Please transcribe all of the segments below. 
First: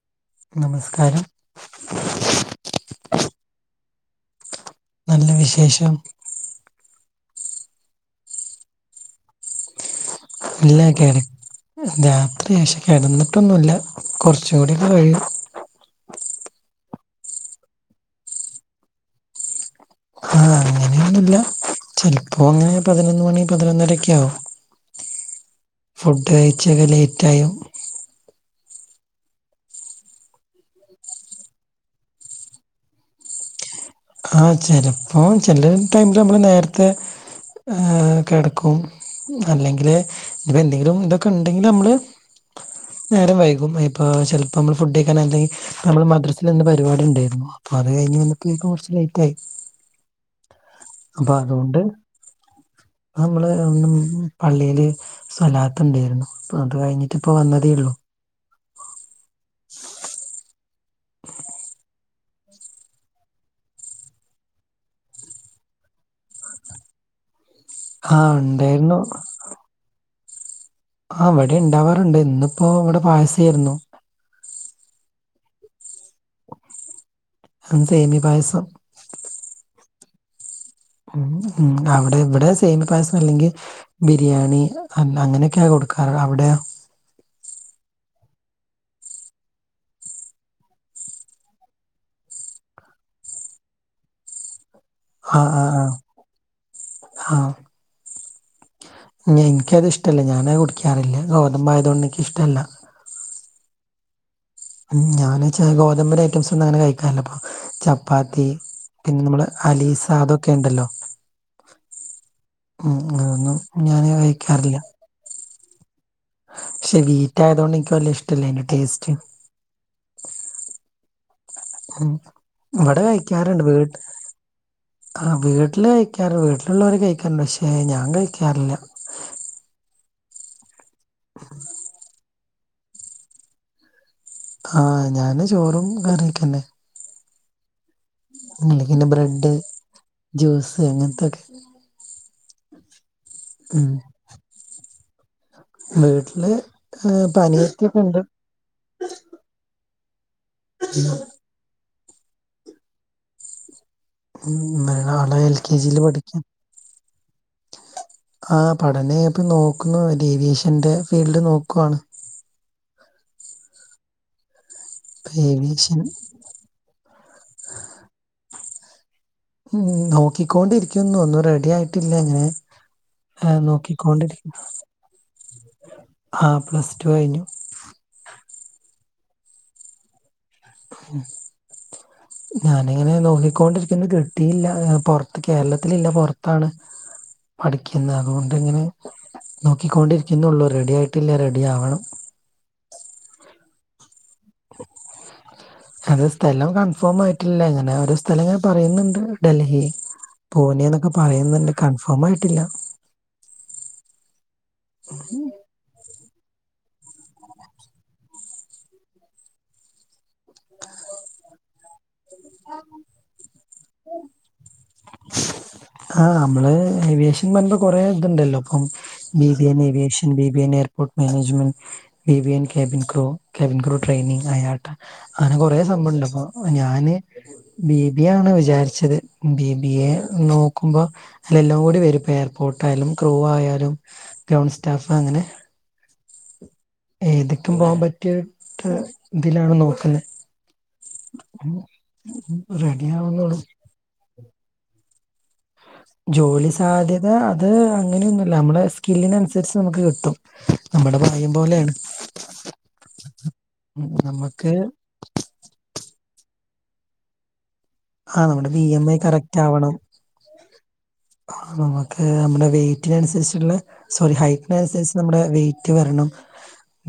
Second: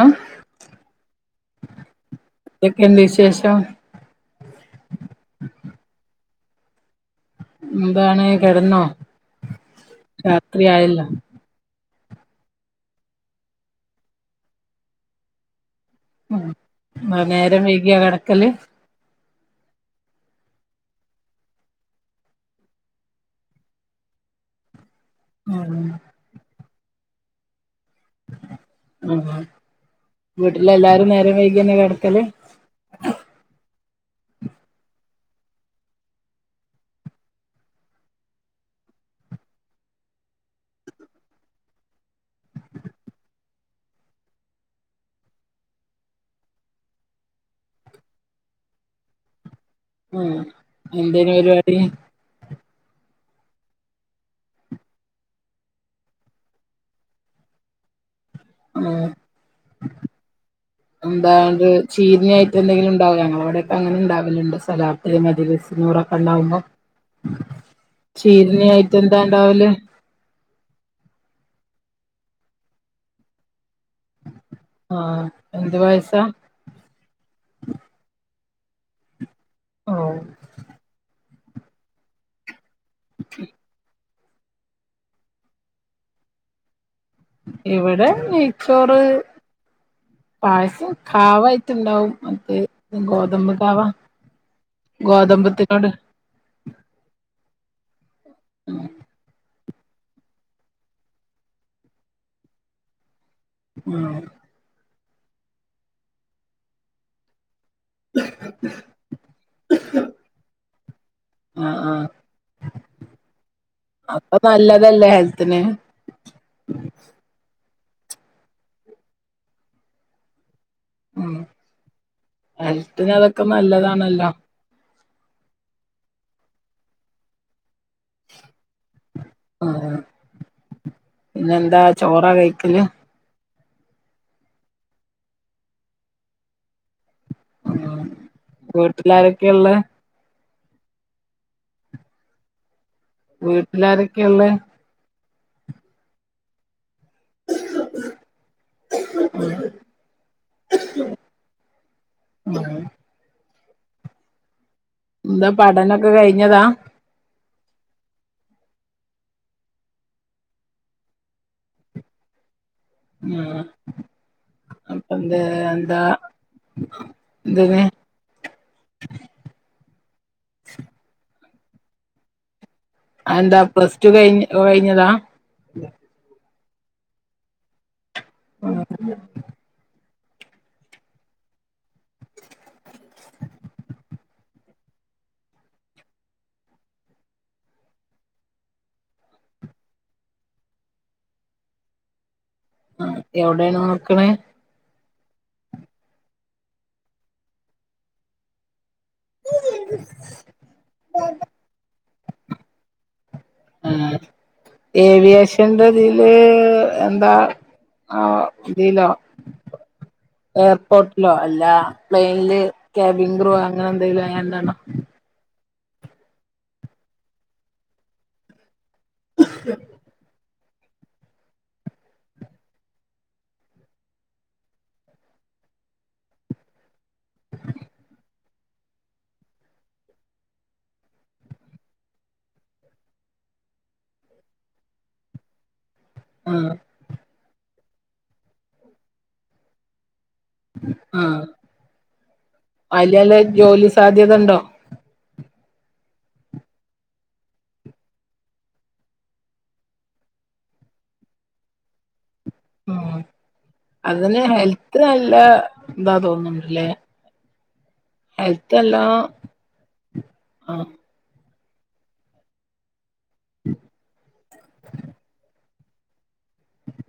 Hello നമസ്ക്കാരം എന്തകൊണ്ട് വിശേഷം നല്ല വിശേഷം എന്താണ് കെടന്നോ? ഇല്ലാ കെട രാത്രി ശേഷെ കെടന്നട്ടൊന്നുല്ലാ കുറച്ചൂടി കഴിയും. ഉം നേരം വൈകിയാ കെടക്കല്? ആഹ് അങ്ങനെയൊന്നുല്ല ചെലപ്പോ അങ്ങന പതിനൊന്ന് മണി പതിനൊന്നരൊക്കെയാവും. ഉം ഫുഡ് കഴിച്ചൊക്കെ ലേയ്റ്റായും ആഹ് വീട്ടില് എല്ലാരും നേരം വൈകിന്ന കിടക്കല്? ആഹ് ചെലപ്പോ ചെല ടൈമില് നമ്മള് നേരത്തെ കെടക്കും. അല്ലെങ്കില് ഇവിടെന്തെങ്കിലും ഇതൊക്കെ ഇണ്ടെങ്കില്മ്മള് നേരം വൈകും ഇപ്പ ചെലപ്പമ്മള് ഫുഡെയ്ക്കാനെ നമ്മള് മദ്രസില്ന്ന് പരിവാടിണ്ടാരുന്നു അത് കയിഞ്ഞ് വന്നപ്പഴേക്കും കൊറ ന്ന് ലെറ്റായി ആഹ് എന്തേനു പരിപാടി അപ്പതോണ്ട് [inaudible] നമ്മള് മ്മ് പള്ളിയില് സ്വലാത്ത് ഇണ്ടേര്ന്നു ഇപ്പോ അത് കഴിഞ്ഞിട്ടിപ്പ വന്നതേയുള്ളൂ ഏഹ്എന്താത് ചീർണിയായിട്ട് എന്തെങ്കിലുംണ്ടാവോ ഞങ്ങെളവിടെക്കെ അങ്ങനെ ഇണ്ടാവല്ണ്ട് സ്വലാത്ത് മജ്ലിസുന്നൂറൊക്കെണ്ടാവുമ്പോ ആഹ് ഉണ്ടായിരുന്നു ചീര്ണിയായിട്ടെന്താ ഇണ്ടാവല് ആഹ് ഇവടെണ്ടാവാറ്ണ്ട് ഇന്നിപ്പോ ഇവ്ടെ പായസ്യേയിര്ന്നു ആഹ് എന്ത് പായസാ ത് സേമ്യാ പായസം ഓഹോ ഉം ഉം അവടെവ്ടെ സെമ്യേ പായസല്ലെങ്കി ബിരിയാണി അല്ല അങ്ങനക്കെയ്യാ കൊടുക്കാറ് അവ്ടെയോ? ഇവ്ടെ നെയ്ച്ചോറ് പായസം കാവായിട്ട്ണ്ടാവും മറ്റേ ഗോതമ്പ് കാവാ ആഹ് ഗോതമ്പത്ത് ആഹ് നോട് ആഹ് ഉം ഇൻക്കതിഷ്ടല്ല ഞാനത് കുടിക്കാറില്ല ഗോതമ്പായതോണ്ടെക്കിഷ്ട്ടല്ല ഉം ഉം ഞാന്ച്ചാ ഗോതബിന്റഅയ്റ്റംസ് അങ്ങെനെ കയ്ക്കാറില്ലപ്പം ചപ്പാത്തി പിന്നെ നമ്മള് അലീസാ അതൊക്കേണ്ടല്ലോ ആഹ് ആഹ് ഉം ഇങ്ങനൊന്നും ഞാന് കയ്ക്കാറില്ല എല്ലേ ഹെൽത്തിന് പക്ഷെ വീറ്റായതോണ്ട് എനിക്ക് വല്ലെ ഇഷ്ടല്ല അയ്ന്റെ ടേസ്റ്റ് ഉം ഉം ഇവിടെ ഹെൽത്തിന് അതൊക്കെ കഴിക്കാറുണ്ട് വീട്ട് നല്ലെതാണല്ലോ? ആ വീട്ടില് കഴിക്കാറ് വീട്ടിലുള്ളോവര് കഴിക്കാറുണ്ട് പക്ഷെ ഞാൻ കഴിക്കാറില്ല. ആഹ് പിന്നെ എന്താ ചോറാ കഴിക്കല്. ആഹ് ഞാന് ചോറും കറിയക്കന്നേ ആഹ് അല്ലെങ്കിന്നെ ബ്രെഡ് വീട്ടിലാരൊക്കെയ്ള്ളേ? ജ്യൂസ് അങ്ങെൻത്തൊക്കെ ഉം വീട്ട്ലാരൊക്കെയ്ള്ളേ? വീട്ടില് പനിയൊക്കെക്ക്ണ്ട് [unintelligible] [unintelligible] [unintelligible] [unintelligible] ന്‌ന്താ കെ ജിയിൽ പഠനൊക്കെ കഴിഞ്ഞതാ? ആഹ് പഠനയപ്പം നോക്കുന്നു ഡിവിഷേന്റെ ഫീൽഡ് നോക്കുവാണ് ആഹ അപ്പൊ എന്ത്‌ ഏവിയേഷൻ എന്താ ന്തിന് ഉം നോക്കിക്കോണ്ടിരിക്കുന്നു ഒന്നും റെഡി ആയിട്ടില്ല അങ്ങെനെ ആന്താ പ്ലസ്ടു കഴി കഴിഞ്ഞതാ? ആഹ് പ്ലസ്ടു കഴിഞ്ഞു [unintelligible] ഞാനങ്ങനെ നോക്കിക്കോണ്ടിരിക്കുന്നത് കേ ട്ടില്ല പൊർത്ത് കേരളത്തിലില്ല പൊർത്താണ്. പഠിക്കുന്ന അതുകൊണ്ട്ങ്ങനെ നോക്കിക്കൊണ്ടിരിക്കുന്നുള്ളൂ റെഡി ആയിട്ടില്ല റെഡി ആവണം ഇജ് ഔടെണോ നോക്ണേ? അത് സ്ഥലം കൺഫേം ആയിട്ടില്ല ഇങ്ങനെ ഓരോ സ്ഥലം ങ്ങനെപറയ്ന്ന് ണ്ട് ഡൽഹി പൂനേന്നൊക്കെ പറയുന്നുണ്ട് കൺഫേം ആയിട്ടില്ല. ആഹ് ഏവിയേഷൻന്റെ തില് എന്താ ആഹ് തിലോ എയർപോർട്ടിലോ അല്ല പ്ലെയ്നില് കബിൻ ക്രൂ അങ്ങനെ എന്തെങ്കിലും ആയിങ്ങാണ്ടാണോ ആഹ് അമ്മള് ഏവിയേഷൻ പറയുമ്പോ കൊറേ ഇത്ണ്ടല്ലോ അപ്പം B B N aviation B B N airport management. B B N cabin crew cabin crew training ആയാട്ട അങ്ങനെ കൊറെ സംഭവണ്ട് അപ്പൊ ഞാന് ബി ബിയെ ആണ് വിചാരിച്ചത് ബി ബിയെ നോക്കുമ്പോ അയ്ലെല്ലവും കൂടി വരുംപ്പ എയർപോർട്ട് ആയാലും ക്രൂ ആയാലും ഗൗൺ സ്റ്റാഫ് അങ്ങനെ ആഹ് ഏതിക്കും പോകാൻ പറ്റിയ ഇതിലാണ് നോക്ക്ന്നേ ആഹ് റെഡി അയിലല്ലെ ആവുന്നുള്ളൂ ജോലി സാധ്യതണ്ടോ ജോലി സാധ്യത അത് അങ്ങനെയൊന്നുല്ല നമ്മളെ സ്കില്ലിനൻസരിച്ച് നമുക്ക് കിട്ടും. നമ്മടെ ഭാഗ്യം പോലെയാണ്. ഉം അത്ന് നമുക്ക് ഹെൽത് നല്ല ഇതാ തോന്ന്ണ്ട്ല്ലേ ആഹ് നമ്മുടെ വി എം ഐ കറക്റ്റ് ആവണം ആഹ് ആഹ് നമുക്ക് നമ്മുടെ വെയ്റ്റിനൻസരിച്ച്ള്ളെ സോറി ഹൈറ്റിനനുസരിച്ച് നമ്മുടെ വെയ് റ്റ് വരണം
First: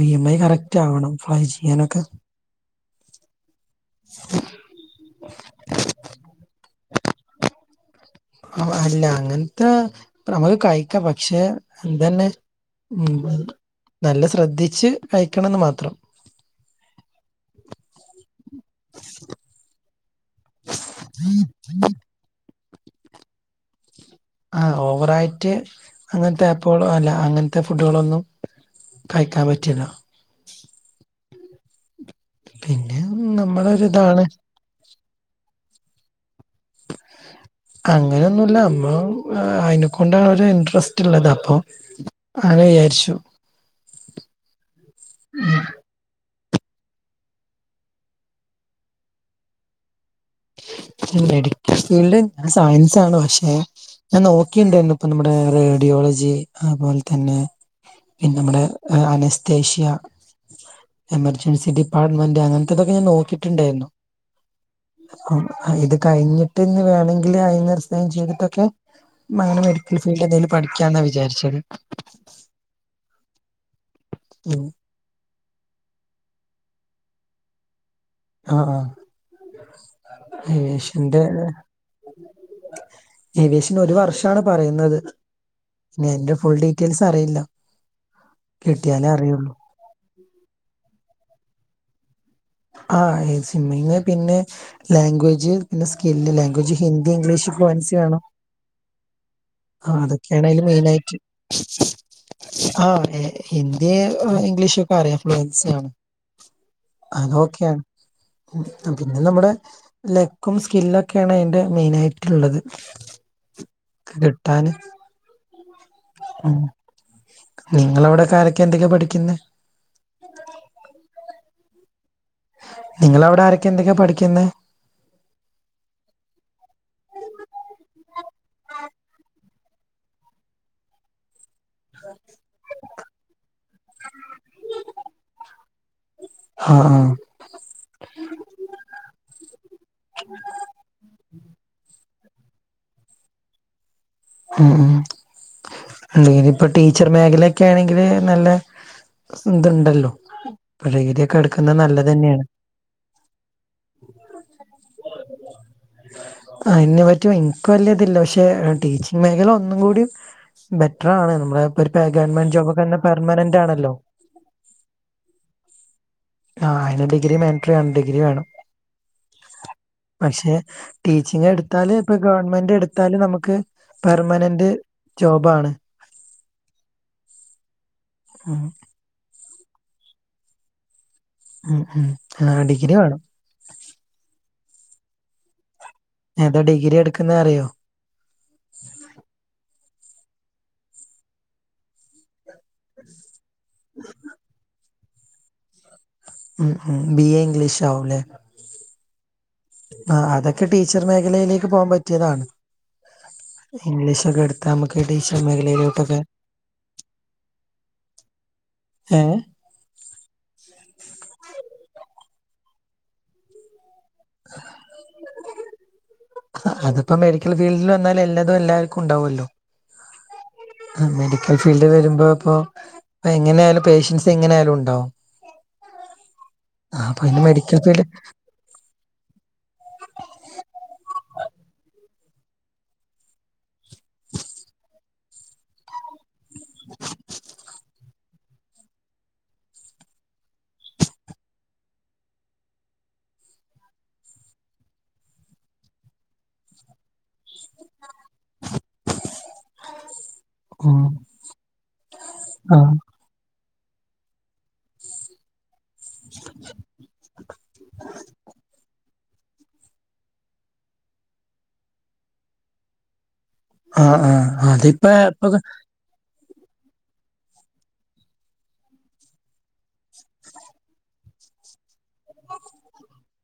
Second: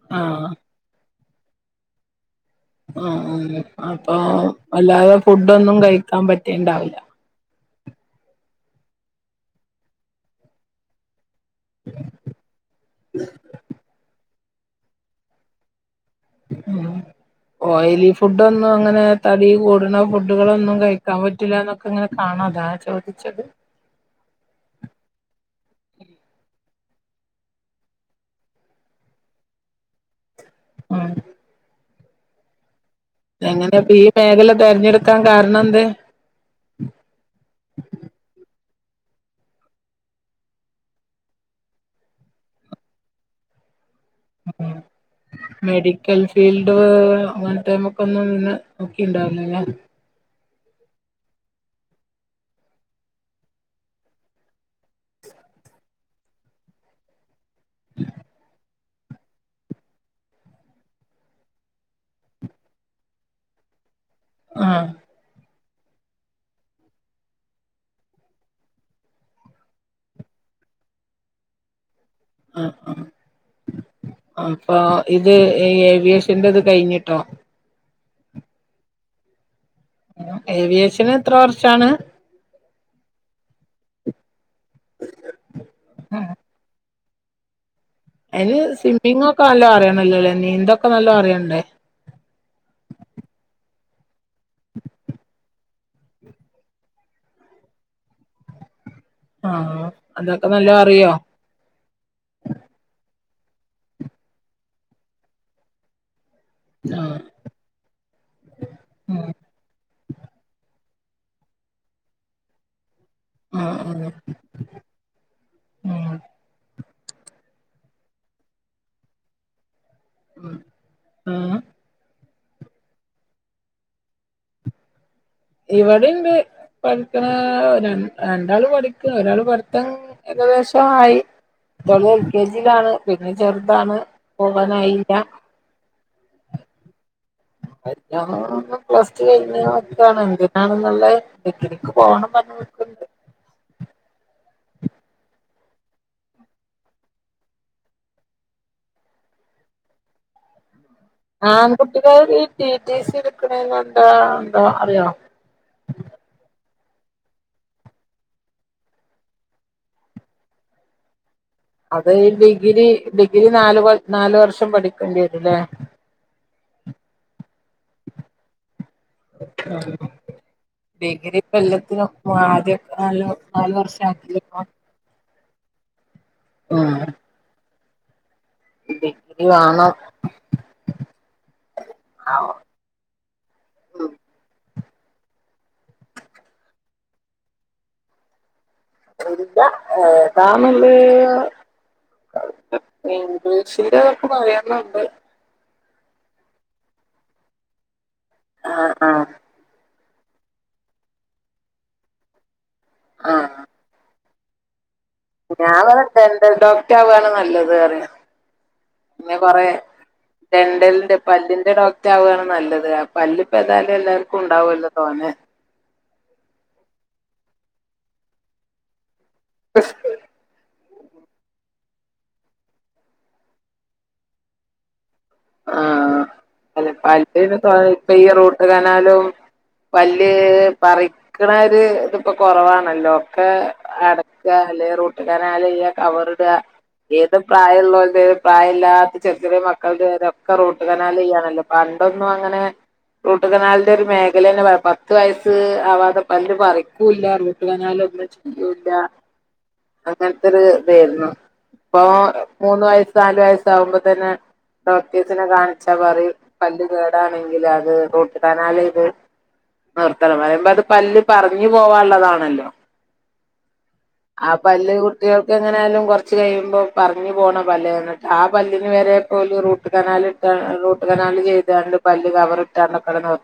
വി എം ഐ ആഹ് കറക്റ്റ് ആവണം ഫ്ലൈ ചെയ്യാനൊക്കെ ആഹ് അപ്പൊ വല്ലാതെ ഫുഡ്‌ ഒന്നും കഴിക്കാൻ പറ്റ്ണ്ടാവില്ല അവ് അല്ല അങ്ങൻത്തെ നമക്ക് കഴിക്കാം പക്ഷെ ഇന്തന്നെ നല്ല ശ്രദ്ധിച്ച് കഴിക്കണംന്ന് മാത്രം. ഉം ഓയിലി ഫുഡ്ഡൊന്നും അങ്ങനെ തടി കൂട്ണ ഫു ഡുകളൊന്നും കഴിക്കാൻ പറ്റൂല്ലാന്നൊക്കെ ഇങ്ങനെ കാണാ അതാ ചോദിച്ചത്. ആഹ് ഓവറയിറ്റ് അങ്ങൻത്തെ ആപുകളോ അല്ല അങ്ങൻത്തെ ഫുഡ്കളൊന്നും കഴ്ക്കാൻ പറ്റില്ല. ഉം. പിന്നെ എങ്ങനെപ്പീ നമ്മളൊരിതാണ് മേഖല തെരഞ്ഞെടുക്കാൻ കാരണെന്തേ അങ്ങനൊന്നുല്ല ഞമ്മളാ ആഹ് അയിനെ കൊണ്ടാണ് ഒര് ഇന്ട്രസ്റ്റ് ഇള്ളത് അപ്പൊ അങ്ങനെ വിചാരിച്ചു. ഉം ഉം മെഡിക്കൽ ഫീ ഫീൽഡ് അങ്ങൻത്തേമക്കൊന്നും ന്നെ നോക്കിണ്ടാവൂല ല്ലെ ഈ മെഡിക്കൽ ഫീൽഡ് ആഹ് സയൻസാണ് പക്ഷെ ഞാൻ നോക്കിണ്ടാര്ന്നു ഇപ്പ നമ്മുടെ റേഡിയോളജി അത്പോൽ തന്നെ പിന്നെമ്മടെ ആഹ് അനെസ്തേഷ്യ എമർജൻസി ഡിപ്പാർട്ട്മെന്റ് അങ്ങൻത്തതൊക്കെ ഞാൻ നോക്കിട്ട്ണ്ടായിരുന്നു. ആഹ്. ക്കും. ഇത് കഴിഞ്ഞിട്ട് ന്ന് വേണങ്കില് അയ്ന്ന് റിസൈൻ ചെയ്തിട്ടൊക്കെ മ് അങ്ങനെ മെഡിക്കൽ ഫീൽഡ് എന്തെങ്കിലും പഠിക്ക്യാന്നാ വിചാരിച്ചത്. അഹ് ആഹ്. അപ്പൊ ഇത് ഈ ഏവിയേഷന്റെ ഇത് കഴിഞ്ഞിട്ടോ ആഹ് ആഹ്. എങ്ങനെ ഏവിയേഷന് എത്ര വർഷാണ് ഏവിയേഷന് ഒരു വർഷ് ന്നാണ് പറയുന്നത്. ഇനി അയ്ന്റെ ഫുൾ ഡീറ്റെയിൽസ് അറിയില്ല. അയ്ന് കിട്ടിയാലേ സിമ്മിംങ്ങൊക്കെ അറിയുള്ളൂ നല്ലോ അറിയണല്ലോലേ നീന്തൊക്കെ നല്ലോ അറിയണ്ടേ? ആഹ് ഈ സിമ്മിങ് പിന്നെ ലാംഗ്വേജ് പിന്നെ skill language Hindi English fluency വേണം. ആഹ് ആ അതൊക്കെയാണ് അതൊക്കെ അതിൽ നല്ലോ മെയിൻ അറിയോ? ആയിട്ട് ആ ഹിന്ദി ഇംഗ്ലീഷൊക്കെ അറിയാം. ഫ്ലുവൻസി ആണ്. ഇല്ല അതോക്കെയാണ്. പിന്നെ നമ്മുടെ ലെക്കും സ്കില്ലൊക്കെയാണ് അയ്ന്റെ മെയിനായിട്ട്ള്ളത്. ആഹ് അതെ താന് ഉം നിങ്ങളവിടെക്കാരെക്കെ എന്തക്കെ പഠിക്കുന്നേ? ഉം ആഹ്. നിങ്ങളവിടെ ആരെക്കെ എന്തെക്കെ പഠിക്കുന്നേ? ഇവിടീണ്ട് പഠിക്ക്ണേ ര രണ്ടാള് പഠിക്ക ഒരാള് പഠിത്ത ഏകദേശം ആയി. ഇവള് എൽ കെ ജിയിലാണ്. പിന്നെ ചെർതാണ് പോവാനായില്ല. ആഹ് ആഹ്. [unintelligible] ഇപ്പൊ പ്ലസ് ടു കഴിഞ്ഞ് ഇങ്ങനെ നിക്കാണ്. എന്തിനാണെന്നുള്ള ഡിഗ്രിക്ക്‌ പോണം പറഞ്ഞ് നി ഉം ഉം. അല്ലെങ്കില് ഇപ്പൊ ടീച്ചർ മേഖലൊക്കെ ആണെങ്കില് നല്ല സ് ഇത്ണ്ടല്ലോ? ഇപ്പഡിഗ്രി ആൺകുട്ടികൾ ഈ ടി ടി സി ഇട്ക്കണേനെന്താ ഇണ്ടോ അറിയോ? അയിനെ പറ്റി ഇൻക്ക് വല്ല്യേതില്ല. പക്ഷേ ഏഹ് ടീച്ചി ഗ് മേഖല ഒന്നും കൂടി ബെറ്ററാണ് നമ്മടെ അത് ഈ ഡിഗ്രി ഡിഗ്രി നാല് ആണല്ലോ കൊൽ നാല് വർഷം പഠിക്കണ്ടി വരുംല്ലേ? ആഹ് അയ്ന് ഡിഗ്രി മാൻട്രിയാണ്. ഡിഗ്രി വേണം. [unintelligible] പക്ഷെ ഡിഗ്രി ടീച്ചിങ് ഇപ്പ എടുത്താല് ഇപ്പൊ എല്ലത്തിനും ഗവൺമെന്റ് ആദ്യം എടുത്താല് നാല് നമുക്ക് നാല് വർഷം ആക്കില്ലേ പെർമനന്റ് ജോബാണ് ആഹ് ഉം ഡിഗ്രി വാണം ഉം ഉം ആ ഡിഗ്രി വേണം ഏതാ ഡിഗ്രി എട്ക്ക്ന്നേ അറിയോ അറീല ഏതാന്ന്ള്ളെ ഇംഗ്ലീഷിറ്റെതൊക്കെ പറയുന്നുണ്ട് ഉം ഉം ബി എ ഇംഗ്ലീഷ് ആവും ല്ലേ ആഹ് ആഹ് ആഹ് അതൊക്കെ ടീച്ചർ മേഖലയിലേക്ക് പോകാൻ പറ്റിയതാണ് ആഹ് ഇംഗ്ലീഷൊക്കെ എട് ത്താമ്മക്ക് ടീച്ച ഞാൻ പറയ ഡെന്റൽ ഡോക്ടർ ആവാണ് നല്ലത് പറിം ഏ പിന്നെ കൊറേ ഡെന്റലിന്റെ പല്ലിന്റെ ഡോക്ടർ ആവാണ് നല്ലത് പല്ല് ഇപ്പൊ ഏതായാലും എല്ലാർ ക്കും ഉണ്ടാവല്ലോ തോനെ അതിപ്പോ മെഡിക്കൽ ഫീൽഡിൽ വന്നാലൽ എല്ലാതും എല്ലാവർക്കും ഉണ്ടാവുല്ലോ പഷ ആ മെഡിക്കൽ ഫീൽഡ് വരുമ്പോ ഇപ്പൊ എങ്ങന ആയാലും പേഷ്യൻസ് എങ്ങനെ ആയാലും ഉണ്ടാവും ആഹ് അ ആ അപ്പൊ അയിന് പപ്പ മെഡിക്കൽ ഫീൽഡ് ഇപ്പ ഈ റൂട്ട് കനാലും പല്ല് പറിക്കണര് ഇതിപ്പൊ കൊറവാണല്ലോ ഒക്കെ അടക്ക അല്ലേ റൂട്ട് കനാൽ ചെയ്യാ കവർ ഇട ഏത് പ്രായം ഉള്ളൊൽത് പ്രായല്ലാത്ത ചെറിയ ചെറിയ മക്കളുടെ വരെ ഒക്കെ റൂട്ട്കനാല് ചെയ്യാണല്ലോ പണ്ടൊന്നും അങ്ങനെ റൂട്ട് കനാലിന്റെ ഒരു മേഖല തന്നെ പത്ത് വയസ്സ് ആവാതെ പല്ല് പറിക്കൂല്ല റൂട്ട്കനാലൊന്ന് യ്യൂല്ല അങ്ങനത്തെ ഒരു ഉം ഇതേരുന്നു ഇപ്പൊ മൂന്ന് ആ വയസ് നാലു വയസ്സി ആകുമ്പോ തന്നെ സിനെ കാണിച്ചാ പറിയു പല്ല് കേടാണെങ്കിൽ അത് റൂട്ട്കനാലെയ്ത് നിർത്തല പറയുമ്പോ അത് പല്ല് പറഞ്ഞു പോവാനുള്ളതാണല്ലോ ആഹ് ആഹ് ആ പല്ല് അതിപ്പ ഇപ്പൊ കുട്ടികൾക്ക് എങ്ങനായാലും കൊറ ച്ച് കഴിയുമ്പോ പറഞ്ഞു പോണ പല്ല് എന്നിട്ട് ആ പല്ലിന് വരെ പോല് റൂട്ട് റൂട്ട് കനാൽ ഇട്ടാ റൂട്ട്രനാല് ചെയ്താണ്ട് പല്ല് കവർ ഇട്ടാണ്ടക്ക്ന്ന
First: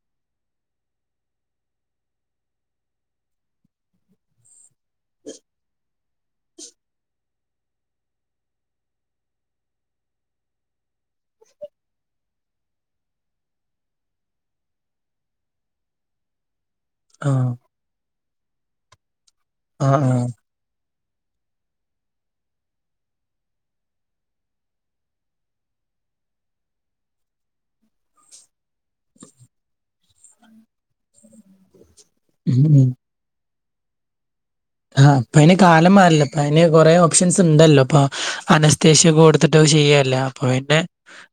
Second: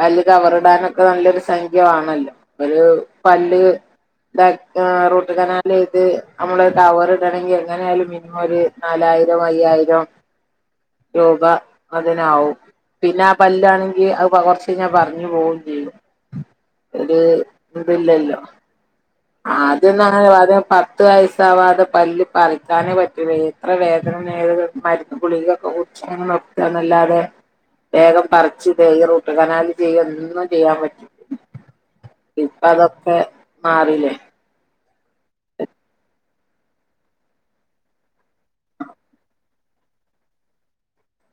പല്ല് കവറിടാനൊക്കെ നല്ലൊരു സംഖ്യ ആണല്ലോ ഒരു പല്ല് ഇ് റൂട്ട് കനൽ ചെയ്ത് നമ്മള് ടവർ ഇടണങ്കിൽ എങ്ങനൊലും മിനിമം ഒരു നാലായിരം അയ്യായിരം രൂപ അതിനാവും പിന്നെ ആ പല്ലാണെങ്കിൽ അത് കൊറച്ചയുഞ്ഞാൽ പറഞ്ഞു പോവും ചെയ്യും ഒരു ആഹ് ഇതില്ലല്ലോ ആഹ് ആദ്യന്നു ആഹ് അങ്ങനെ പത്ത് വയസ്സാവാതെ പല്ല് പറിക്കാനേ പറ്റില്ല എത്ര വേദന ഏത് മരുന്ന് ഗുളികൊക്കെ കുടിച്ച് ന്നല്ലാതെ വേഗം പറ ചിതേ റൂട്ട് കനാൽ ചെയ്യ എന്നും ചെയ്യാൻ പറ്റും ഉം ഇപ്പൊ ഉം അതൊക്കെ മാറില്ലേ ആഹ് ഇപ്പൊ അയിന് കാലം മാറില്ല അപ്പൊ അതിന് കൊറെ ഓപ്ഷൻസ് ഉണ്ടല്ലോ അപ്പൊ അനസ്തേഷ്യ കൊടുത്തിട്ടോക്കെ ചെയ്യല്ലേ അപ്പൊ പിന്നെ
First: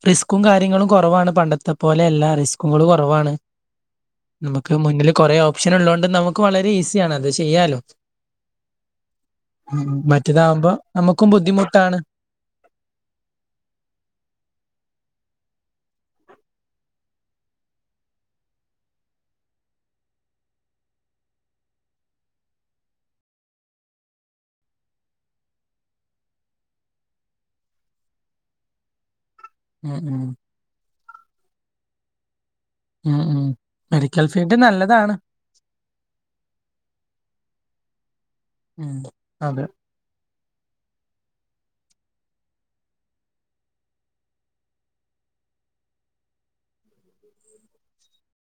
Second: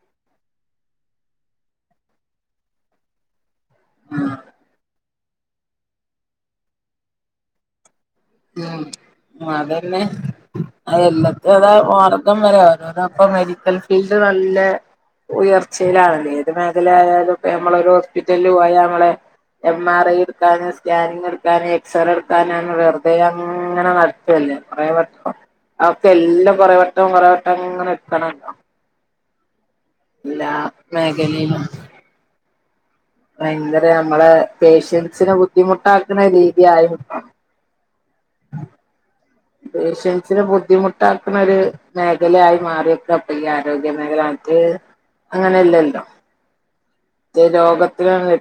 റിസ്കും കാര്യങ്ങളും കുറവാണ് പണ്ടത്തെ പോലെയല്ല റിസ്കും കാര്യങ്ങളും കുറവാണ് നമുക്ക് മുന്നില് കുറെ ഓപ്ഷൻ ഉള്ളോണ്ട് നമുക്ക് വളരെ ഈസിയാണ് അത് ചെയ്യാലോ ഉം ഉം. അതന്നെ മറ്റേതാകുമ്പോ അത നമുക്കും എല്ലാത്ത അതാ ബുദ്ധിമുട്ടാണ് ക്കം വരെ ഓരോ അപ്പൊ മെഡിക്കൽ ഫീൽഡ് നല്ലെ ഉയർച്ചയിലാണല്ലോ ഏത് മേഖലായാലും ഇപ്പോ നമ്മളീ ഒരു ഹോസ്പിറ്റലിൽ പോയാൽ നമ്മളെ എം ആർ ഐ എടുക്കാൻ സ്കാനിങ് എടുക്കാൻ എക്സ്റേ എടുക്കാനാണ് വേറ തെ അങ്ങനെ നടത്തല്ലേ കുറെ വട്ടം അതൊക്ക എല്ലാം കുറെ വട്ടം കുറെ വട്ടം ഇങ്ങനെ എക്കണല്ലൊ മ് മ് എല്ലാ മേഖലയും ഉം ഉം ഭയങ്കര മെഡിക്കൽ നമ്മള് ഫീൽഡ് നല്ലതാണ് പേഷ്യൻസിന് ബുദ്ധിമുട്ടാക്കുന്ന രീതിയായും ഉം അതെ പേഷ്യൻസിനെ ബുദ്ധിമുട്ടാക്കുണരു മേഖലയായി മാറിയൊക്കപ്പയില്ല ആരോഗ്യ മേഖലായിട്ട് അത് അങ്ങനെല്ലല്ലോ ത് രോഗത്തിന്ളേ